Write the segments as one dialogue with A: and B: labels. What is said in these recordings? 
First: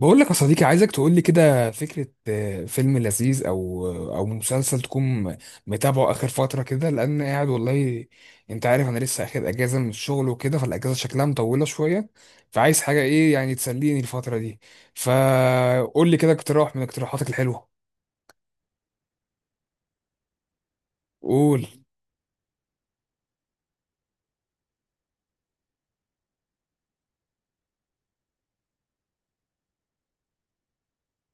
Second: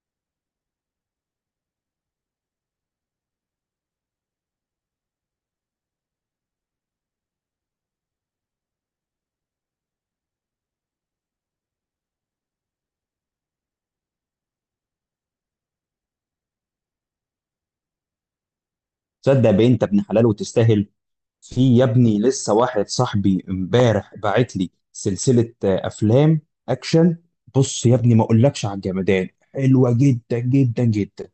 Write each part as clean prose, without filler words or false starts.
A: بقول لك يا صديقي عايزك تقول لي كده فكرة، فيلم لذيذ او او مسلسل تكون متابعه اخر فترة كده، لان قاعد والله انت عارف انا لسه اخد اجازة من الشغل وكده، فالاجازة شكلها مطولة شوية، فعايز حاجة ايه يعني تسليني الفترة دي، فقول لي كده اقتراح من اقتراحاتك الحلوة.
B: تصدق، بنت ابن حلال وتستاهل.
A: قول
B: في يا ابني لسه واحد صاحبي امبارح باعت لي سلسلة أفلام أكشن. بص يا ابني، ما أقولكش على الجمدان، حلوة جدا جدا جدا.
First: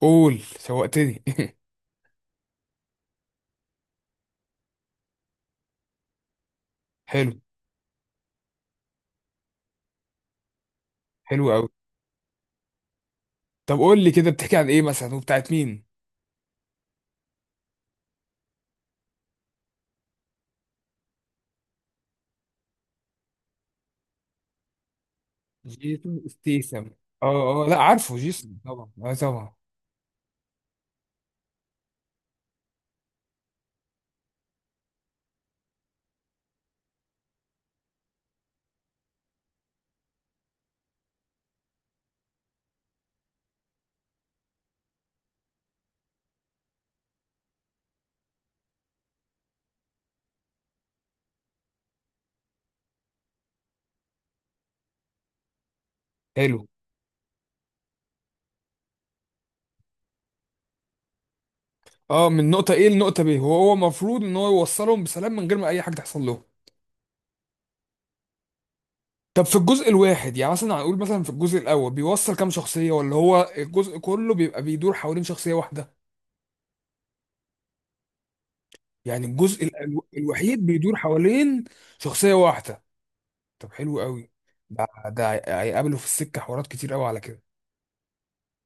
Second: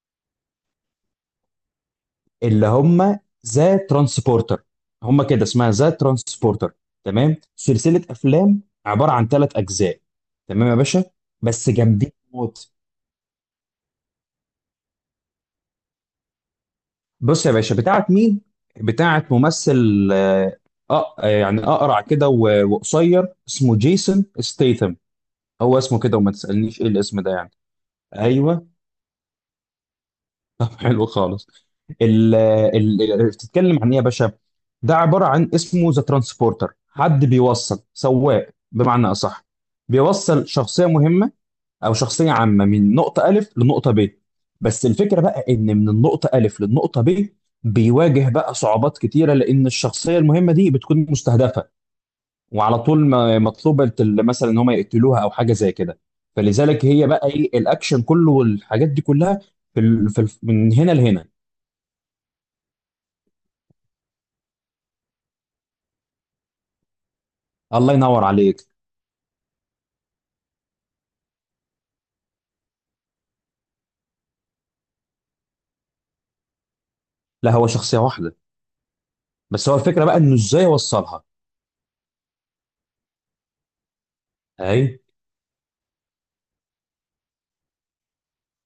A: قول. شوقتني.
B: اللي هم ذا ترانسبورتر، هم كده اسمها ذا ترانسبورتر. تمام،
A: حلو
B: سلسلة أفلام عبارة عن ثلاث أجزاء. تمام يا باشا،
A: حلو قوي.
B: بس جامدين موت.
A: طب قول لي كده، بتحكي عن ايه مثلا وبتاعت مين؟
B: بص يا باشا، بتاعت مين؟ بتاعت ممثل، يعني اقرع كده و- وقصير، اسمه جيسون ستيثم. هو اسمه كده
A: جيسون
B: وما تسألنيش ايه
A: ستيسم.
B: الاسم ده يعني.
A: اه لا عارفه جيسون،
B: ايوه.
A: طبعا.
B: طب حلو خالص. ال ال بتتكلم عن ايه يا باشا؟ ده عبارة عن اسمه ذا ترانسبورتر، حد بيوصل سواق بمعنى اصح، بيوصل شخصية مهمة او شخصيه عامه من نقطه الف لنقطه ب. بس الفكره بقى ان من النقطه الف للنقطه ب، بيواجه بقى صعوبات كتيره لان الشخصيه المهمه دي بتكون مستهدفه، وعلى طول مطلوبه، مثلا ان هم يقتلوها او حاجه زي كده.
A: حلو.
B: فلذلك هي بقى ايه الاكشن كله والحاجات دي كلها من هنا لهنا.
A: اه، من نقطة A لنقطة B وهو المفروض ان هو يوصلهم بسلام من غير ما اي حاجة تحصل له.
B: الله ينور عليك.
A: طب في الجزء الواحد يعني مثلا، هنقول مثلا في الجزء الاول بيوصل كام شخصية، ولا هو الجزء كله بيبقى بيدور حوالين شخصية واحدة؟
B: لا، هو شخصيه واحده.
A: يعني الجزء
B: بس هو الفكره بقى انه ازاي
A: الوحيد بيدور
B: يوصلها.
A: حوالين شخصية واحدة. طب حلو قوي. ده
B: اهي.
A: ده هيقابله في السكة حوارات كتير قوي على كده.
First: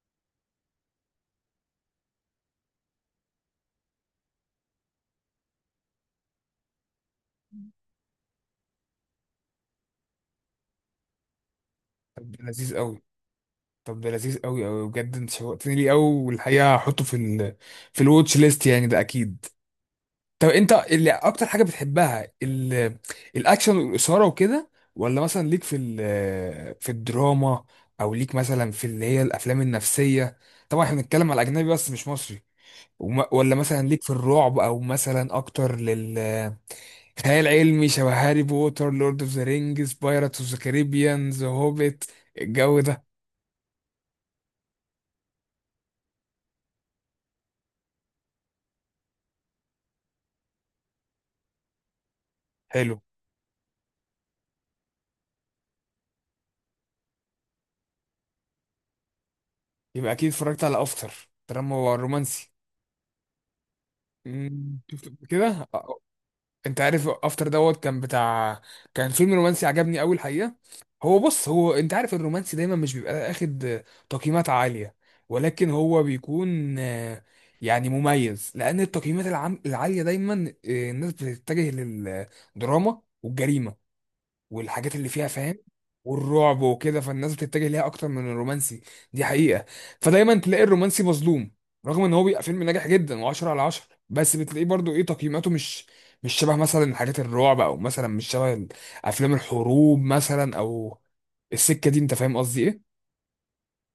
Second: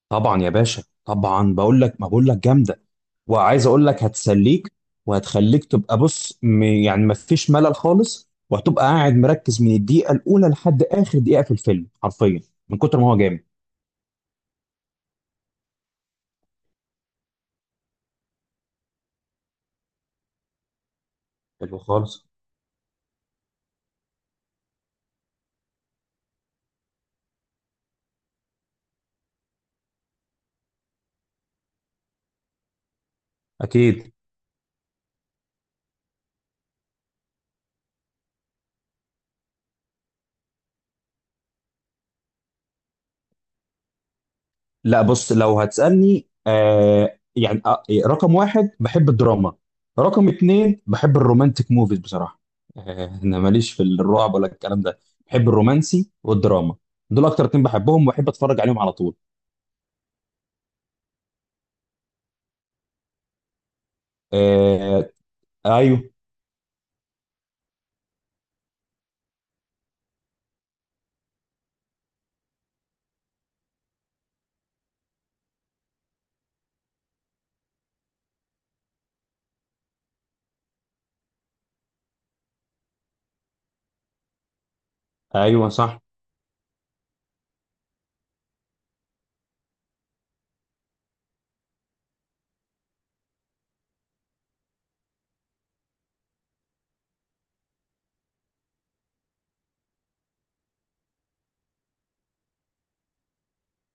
B: طبعا يا باشا طبعا، بقول لك ما بقول لك جامده، وعايز اقول لك هتسليك وهتخليك تبقى بص، يعني ما فيش ملل خالص، وهتبقى قاعد مركز من الدقيقه الاولى لحد اخر دقيقه في الفيلم
A: طب
B: حرفيا
A: ده لذيذ
B: من كتر
A: قوي.
B: ما هو جامد.
A: طب ده لذيذ قوي قوي بجد، انت شوقتني ليه قوي، والحقيقة هحطه في ال في الواتش ليست يعني، ده اكيد. طب انت اللي اكتر حاجه
B: حلو خالص.
A: بتحبها الاكشن والاثاره وكده، ولا مثلا ليك في في الدراما، او ليك مثلا في اللي هي الافلام النفسيه؟ طبعا احنا بنتكلم على اجنبي بس مش مصري. ولا مثلا ليك في
B: اكيد.
A: الرعب، او مثلا اكتر لل خيال علمي شبه هاري بوتر، لورد اوف ذا رينجز، بايرتس اوف ذا كاريبيان، ذا هوبيت، الجو ده.
B: لا بص، لو هتسالني، يعني رقم واحد بحب الدراما، رقم اتنين بحب الرومانتك موفيز بصراحه.
A: حلو.
B: انا ماليش في الرعب ولا الكلام ده، بحب الرومانسي والدراما، دول اكتر اتنين بحبهم وبحب اتفرج عليهم على طول.
A: يبقى اكيد اتفرجت على افتر، دراما رومانسي. شفت
B: آه.
A: قبل كده.
B: ايوه.
A: انت عارف افتر دوت كان بتاع، كان فيلم رومانسي عجبني قوي الحقيقه. هو بص، هو انت عارف الرومانسي دايما مش بيبقى اخد تقييمات عاليه، ولكن هو بيكون يعني مميز. لان التقييمات العاليه دايما، الناس بتتجه للدراما والجريمه والحاجات اللي فيها فاهم،
B: ايوه صح.
A: والرعب وكده، فالناس بتتجه ليها اكتر من الرومانسي. دي حقيقة. فدايما تلاقي الرومانسي مظلوم، رغم ان هو بيبقى فيلم ناجح جدا و10 على 10، بس بتلاقيه برضو ايه، تقييماته مش شبه مثلا حاجات الرعب، او مثلا مش شبه افلام الحروب مثلا، او السكة دي، انت فاهم قصدي ايه؟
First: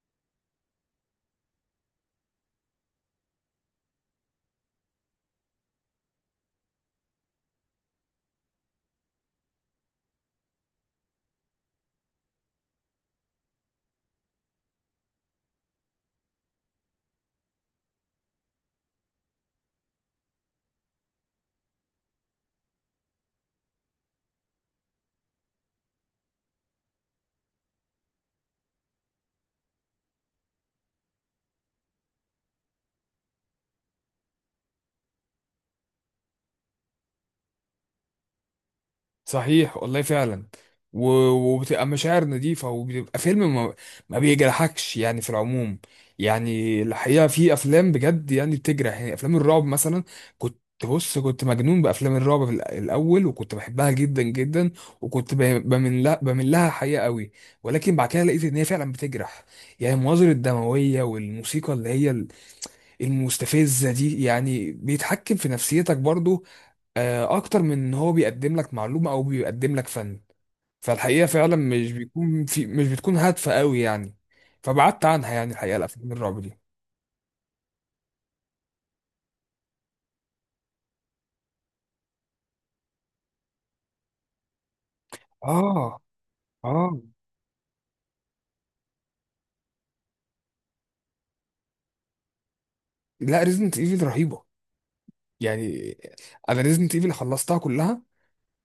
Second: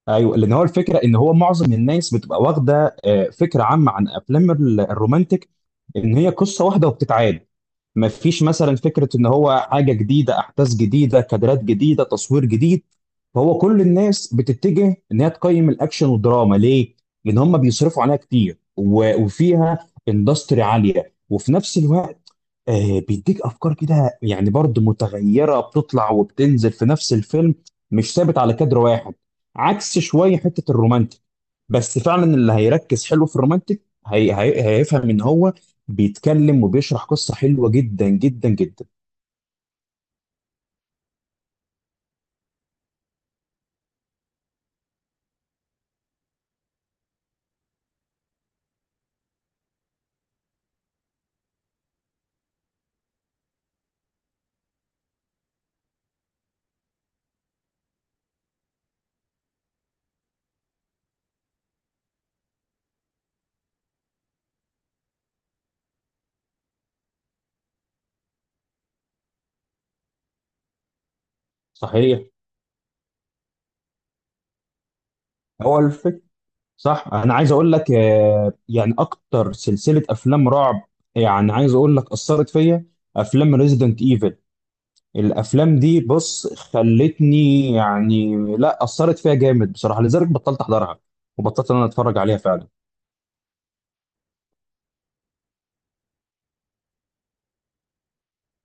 B: ايوه، لان هو الفكره ان هو معظم الناس بتبقى واخده فكره عامه عن افلام الرومانتك، ان هي قصه واحده وبتتعاد، ما فيش مثلا فكره ان هو حاجه جديده، احداث جديده، كادرات جديده، تصوير جديد. فهو كل الناس بتتجه ان هي تقيم الاكشن والدراما. ليه؟ لان هم بيصرفوا عليها كتير و- وفيها اندستري عاليه، وفي نفس الوقت بيديك افكار كده يعني برضه متغيره، بتطلع وبتنزل في نفس الفيلم، مش ثابت على كادر واحد عكس شويه حته الرومانتك. بس فعلا اللي هيركز حلو في الرومانتك هي هيفهم ان هو بيتكلم وبيشرح قصه حلوه جدا جدا جدا.
A: صحيح والله فعلا. وبتبقى مشاعر نظيفة، وبيبقى فيلم ما بيجرحكش يعني في العموم. يعني الحقيقة في أفلام بجد يعني بتجرح، يعني أفلام الرعب مثلا. كنت بص كنت مجنون بأفلام الرعب في الأول، وكنت بحبها جدا جدا، وكنت بمن لها حقيقة قوي. ولكن بعد كده لقيت إن هي فعلا بتجرح. يعني المناظر الدموية والموسيقى اللي هي المستفزة دي، يعني بيتحكم في نفسيتك برضو، اكتر من ان هو بيقدم لك معلومه او بيقدم لك فن. فالحقيقه فعلا مش
B: صحيح.
A: بيكون في مش بتكون هادفه قوي يعني. فبعدت عنها يعني الحقيقه،
B: هو
A: الافلام
B: الفكر.
A: الرعب دي.
B: صح، انا عايز اقول لك يعني اكتر سلسله افلام رعب، يعني عايز اقول لك اثرت فيا افلام ريزيدنت ايفل. الافلام
A: اه
B: دي بص
A: اه.
B: خلتني يعني لا اثرت فيها جامد بصراحه، لذلك بطلت احضرها وبطلت ان انا اتفرج عليها فعلا.
A: لا ريزنت ايفل رهيبه يعني. انا ريزنت ايفل خلصتها كلها،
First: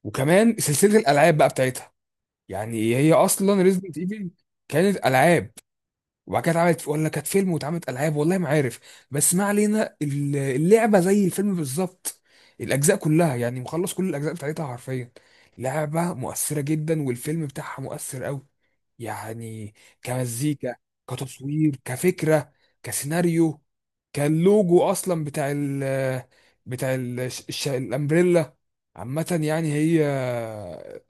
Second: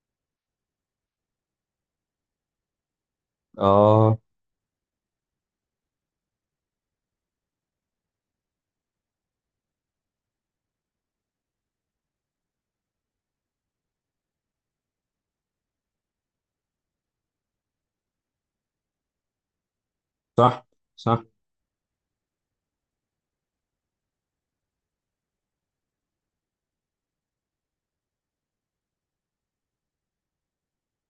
A: وكمان سلسله الالعاب بقى بتاعتها. يعني هي اصلا ريزنت
B: اه.
A: ايفل كانت العاب، وبعد كده اتعملت، ولا كانت فيلم واتعملت العاب، والله ما عارف. بس ما علينا، اللعبه زي الفيلم بالظبط. الاجزاء كلها يعني، مخلص كل الاجزاء بتاعتها حرفيا. لعبه مؤثره جدا، والفيلم بتاعها مؤثر قوي يعني،
B: صح
A: كمزيكا،
B: صح.
A: كتصوير، كفكره، كسيناريو، كاللوجو اصلا بتاع الامبريلا. عامه يعني هي،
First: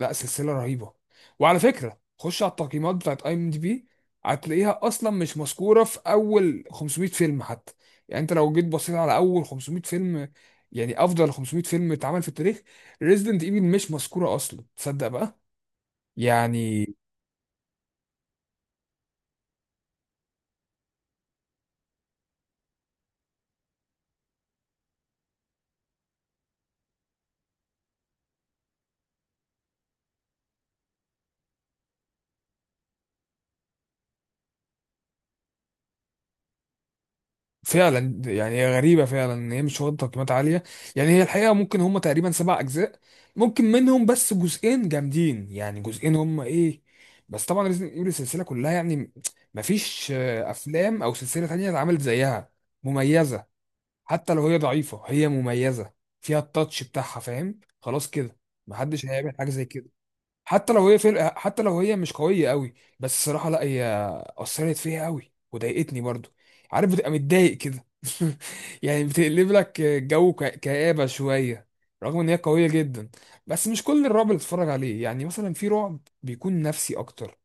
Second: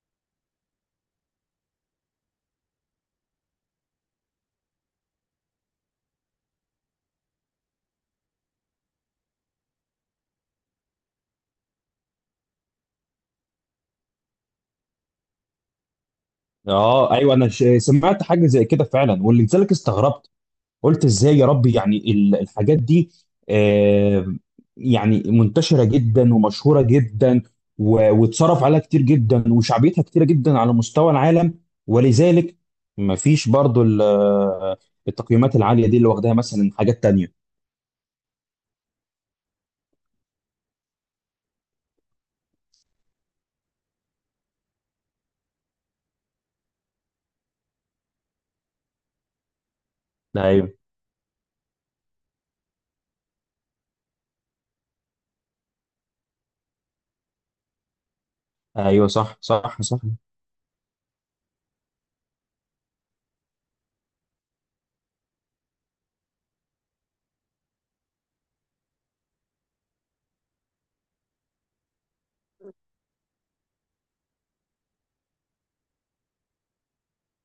A: لا سلسله رهيبه. وعلى فكره خش على التقييمات بتاعت اي ام دي بي، هتلاقيها اصلا مش مذكوره في اول 500 فيلم حتى. يعني انت لو جيت بصيت على اول 500 فيلم، يعني افضل 500 فيلم اتعمل في التاريخ، ريزيدنت ايفل مش مذكوره اصلا، تصدق بقى؟ يعني
B: اه ايوه، انا سمعت حاجه زي كده فعلا، ولذلك استغربت، قلت ازاي يا ربي يعني الحاجات دي آه، يعني منتشرة جدا ومشهورة جدا و- واتصرف عليها كتير جدا وشعبيتها كتيرة جدا على مستوى العالم، ولذلك مفيش برضو التقييمات العالية دي اللي واخداها مثلا حاجات تانية.
A: فعلا. يعني هي غريبه فعلا ان هي مش واخده تقييمات عاليه. يعني هي الحقيقه، ممكن هم تقريبا سبع اجزاء، ممكن منهم بس جزئين جامدين، يعني جزئين هم ايه. بس طبعا ريزيدنت ايفل السلسله كلها، يعني مفيش
B: ايوه
A: افلام او سلسله تانية اتعملت زيها. مميزه، حتى لو هي ضعيفة هي مميزة، فيها التاتش بتاعها، فاهم؟ خلاص كده، محدش
B: ايوه،
A: هيعمل
B: صح
A: حاجة زي
B: صح
A: كده.
B: صح.
A: حتى لو هي فرقة، حتى لو هي مش قوية قوي، بس الصراحة لا هي أثرت فيها قوي وضايقتني برضو. عارف بتبقى متضايق كده، يعني بتقلب لك جو كآبة شوية، رغم ان هي قوية جدا. بس مش كل الرعب اللي بتتفرج عليه، يعني مثلا في رعب بيكون نفسي اكتر،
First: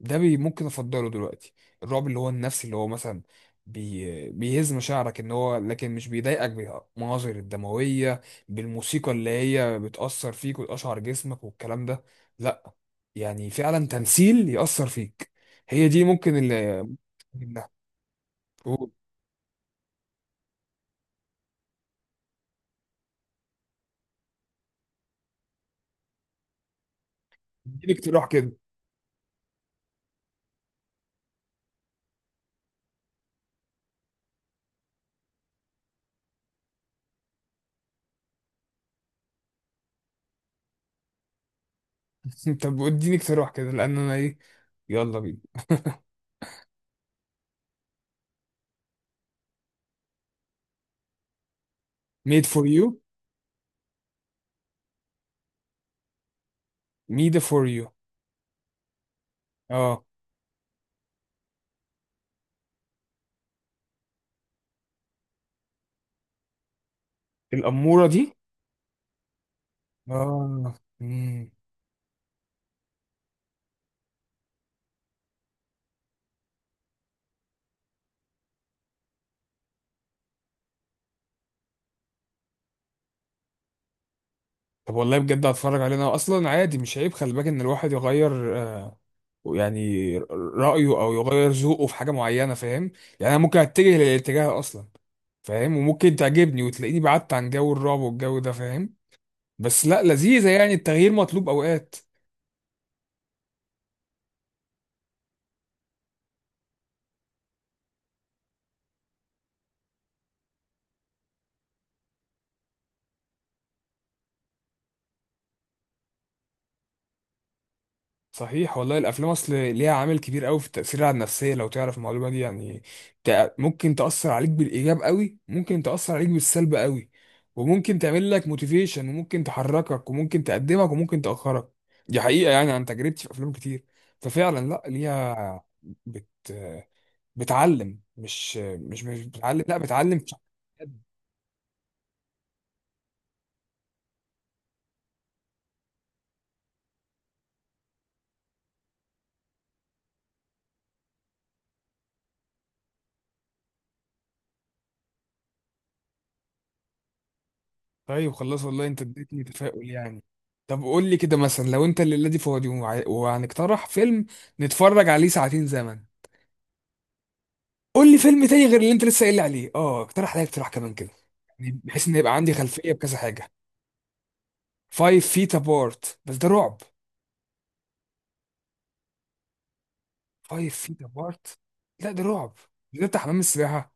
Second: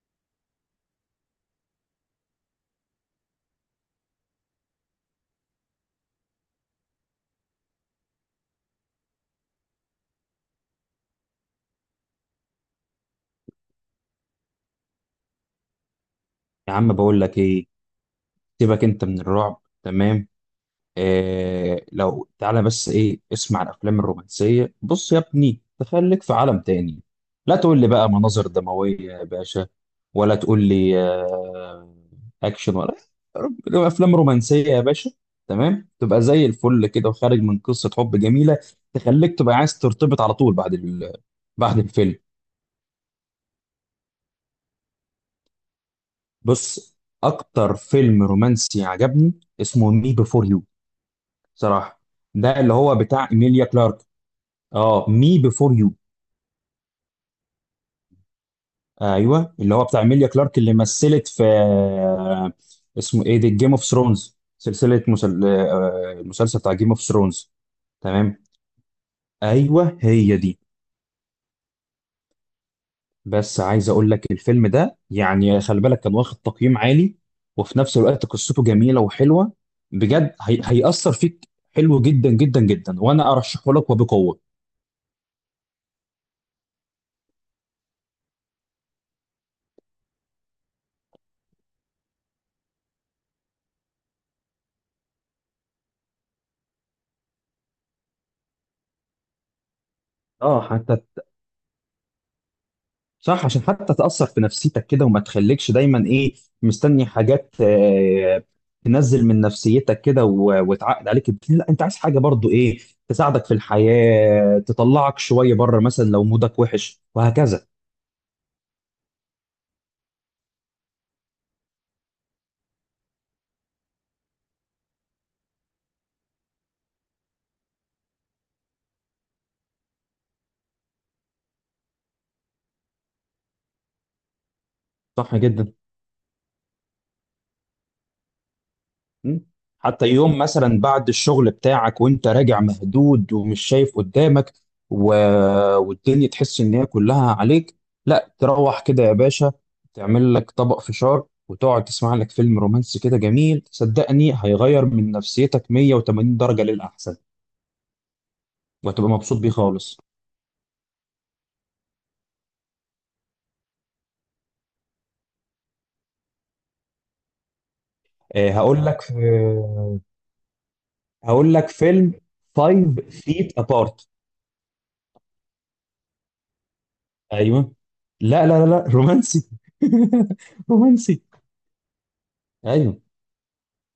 A: ده بي ممكن افضله دلوقتي. الرعب اللي هو النفسي، اللي هو مثلا بي بيهز مشاعرك ان هو، لكن مش بيضايقك بالمناظر الدمويه، بالموسيقى اللي هي بتاثر فيك وتقشعر جسمك والكلام ده. لا، يعني فعلا تمثيل ياثر فيك، هي دي ممكن
B: يا
A: اللي.
B: عم بقول لك ايه،
A: لا.
B: سيبك
A: قول.
B: انت من الرعب تمام. إيه، لو تعالى بس ايه اسمع الافلام الرومانسيه، بص يا ابني تخليك في عالم تاني. لا تقول لي
A: اديني
B: بقى
A: اقتراح
B: مناظر
A: كده.
B: دمويه يا باشا، ولا تقول لي اكشن، ولا افلام رومانسيه يا باشا، تمام تبقى زي الفل كده وخارج من قصه حب جميله، تخليك تبقى عايز ترتبط على طول بعد الفيلم.
A: طب اديني اقتراح كده لان انا ايه، يلا بينا.
B: بص، اكتر فيلم رومانسي عجبني اسمه مي بيفور يو، صراحه.
A: ميد
B: ده
A: فور
B: اللي
A: يو.
B: هو بتاع ايميليا كلارك. اه، مي بيفور يو.
A: ميد فور يو.
B: ايوه، اللي هو بتاع
A: اه
B: ميليا كلارك اللي مثلت في اسمه ايه ده، جيم اوف ثرونز، سلسله مسل... آه، المسلسل بتاع جيم اوف ثرونز.
A: الاموره دي.
B: تمام. ايوه هي دي.
A: اه.
B: بس عايز اقول لك الفيلم ده يعني خلي بالك كان واخد تقييم عالي، وفي نفس الوقت قصته جميله وحلوه، بجد هيأثر فيك حلو جدا جدا جدا، وانا ارشحه لك وبقوه.
A: طب والله بجد هتفرج عليه، انا اصلا عادي، مش عيب خلي بالك ان الواحد يغير يعني رايه او يغير ذوقه في حاجه معينه، فاهم؟ يعني انا ممكن اتجه للاتجاه اصلا، فاهم، وممكن تعجبني وتلاقيني بعدت عن جو الرعب والجو ده، فاهم؟ بس لا لذيذه،
B: اه،
A: يعني
B: حتى.
A: التغيير مطلوب اوقات.
B: صح، عشان حتى تأثر في نفسيتك كده وما تخليكش دايما ايه مستني حاجات تنزل من نفسيتك كده و- وتعقد عليك. لا، انت عايز حاجة برضو ايه تساعدك في الحياة، تطلعك شوية بره مثلا لو مودك وحش وهكذا.
A: صحيح والله، الافلام اصل ليها عامل كبير قوي في التاثير على النفسيه لو تعرف المعلومه دي يعني. ممكن تاثر عليك بالايجاب قوي، ممكن تاثر عليك بالسلب قوي، وممكن تعمل لك موتيفيشن، وممكن تحركك، وممكن تقدمك، وممكن تاخرك. دي حقيقه يعني، عن تجربتي في افلام كتير. ففعلا لا
B: صح
A: ليها
B: جدا.
A: بت بتعلم مش مش مش
B: مم.
A: بتعلم لا
B: حتى
A: بتعلم.
B: يوم مثلا بعد الشغل بتاعك وانت راجع مهدود ومش شايف قدامك و... والدنيا تحس ان هي كلها عليك، لا تروح كده يا باشا، تعمل لك طبق فشار وتقعد تسمع لك فيلم رومانسي كده جميل، صدقني هيغير من نفسيتك 180 درجة للأحسن،
A: طيب خلاص، والله انت
B: وهتبقى مبسوط
A: اديتني
B: بيه
A: تفاؤل
B: خالص.
A: يعني. طب قول لي كده مثلا، لو انت الليله دي فاضي، وهنقترح فيلم نتفرج عليه ساعتين زمن، قول لي فيلم تاني غير
B: هقول
A: اللي انت
B: لك،
A: لسه قايل لي عليه، اه، اقترح عليا اقتراح كمان كده،
B: هقول لك
A: يعني بحيث
B: فيلم
A: ان يبقى عندي خلفيه
B: Five
A: بكذا حاجه.
B: Feet Apart.
A: فايف فيت ابارت؟ بس ده رعب.
B: ايوه. لا لا لا لا، رومانسي.
A: فايف فيت
B: رومانسي.
A: ابارت، لا ده رعب،
B: ايوه.
A: ده بتاع حمام السباحه.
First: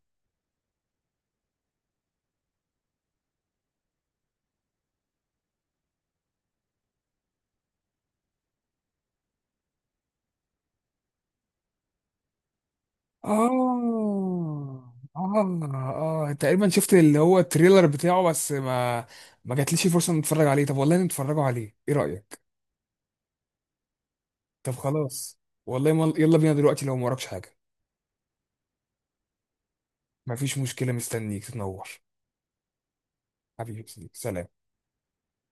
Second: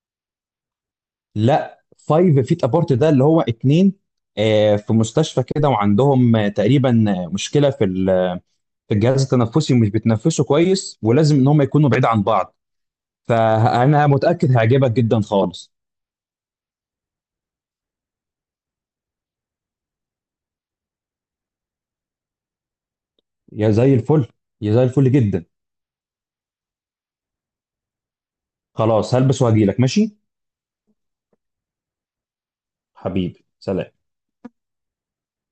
B: لا، فايف فيت ابارت ده اللي هو اتنين، في مستشفى كده، وعندهم تقريبا مشكله في في الجهاز التنفسي، ومش بيتنفسوا كويس ولازم ان هم يكونوا بعيد عن بعض. فانا
A: اه
B: متاكد هيعجبك جدا خالص.
A: اه اه، تقريبا شفت اللي هو التريلر بتاعه، بس ما جاتليش فرصه ان اتفرج عليه. طب والله نتفرجوا عليه، ايه رايك؟
B: يا زي الفل،
A: طب
B: يا زي الفل
A: خلاص،
B: جدا.
A: والله مال يلا بينا دلوقتي لو ما وراكش حاجة.
B: خلاص، هلبس وهجيلك ماشي.
A: مفيش مشكلة، مستنيك تنور.
B: حبيبي،
A: حبيبي،
B: سلام.
A: سلام.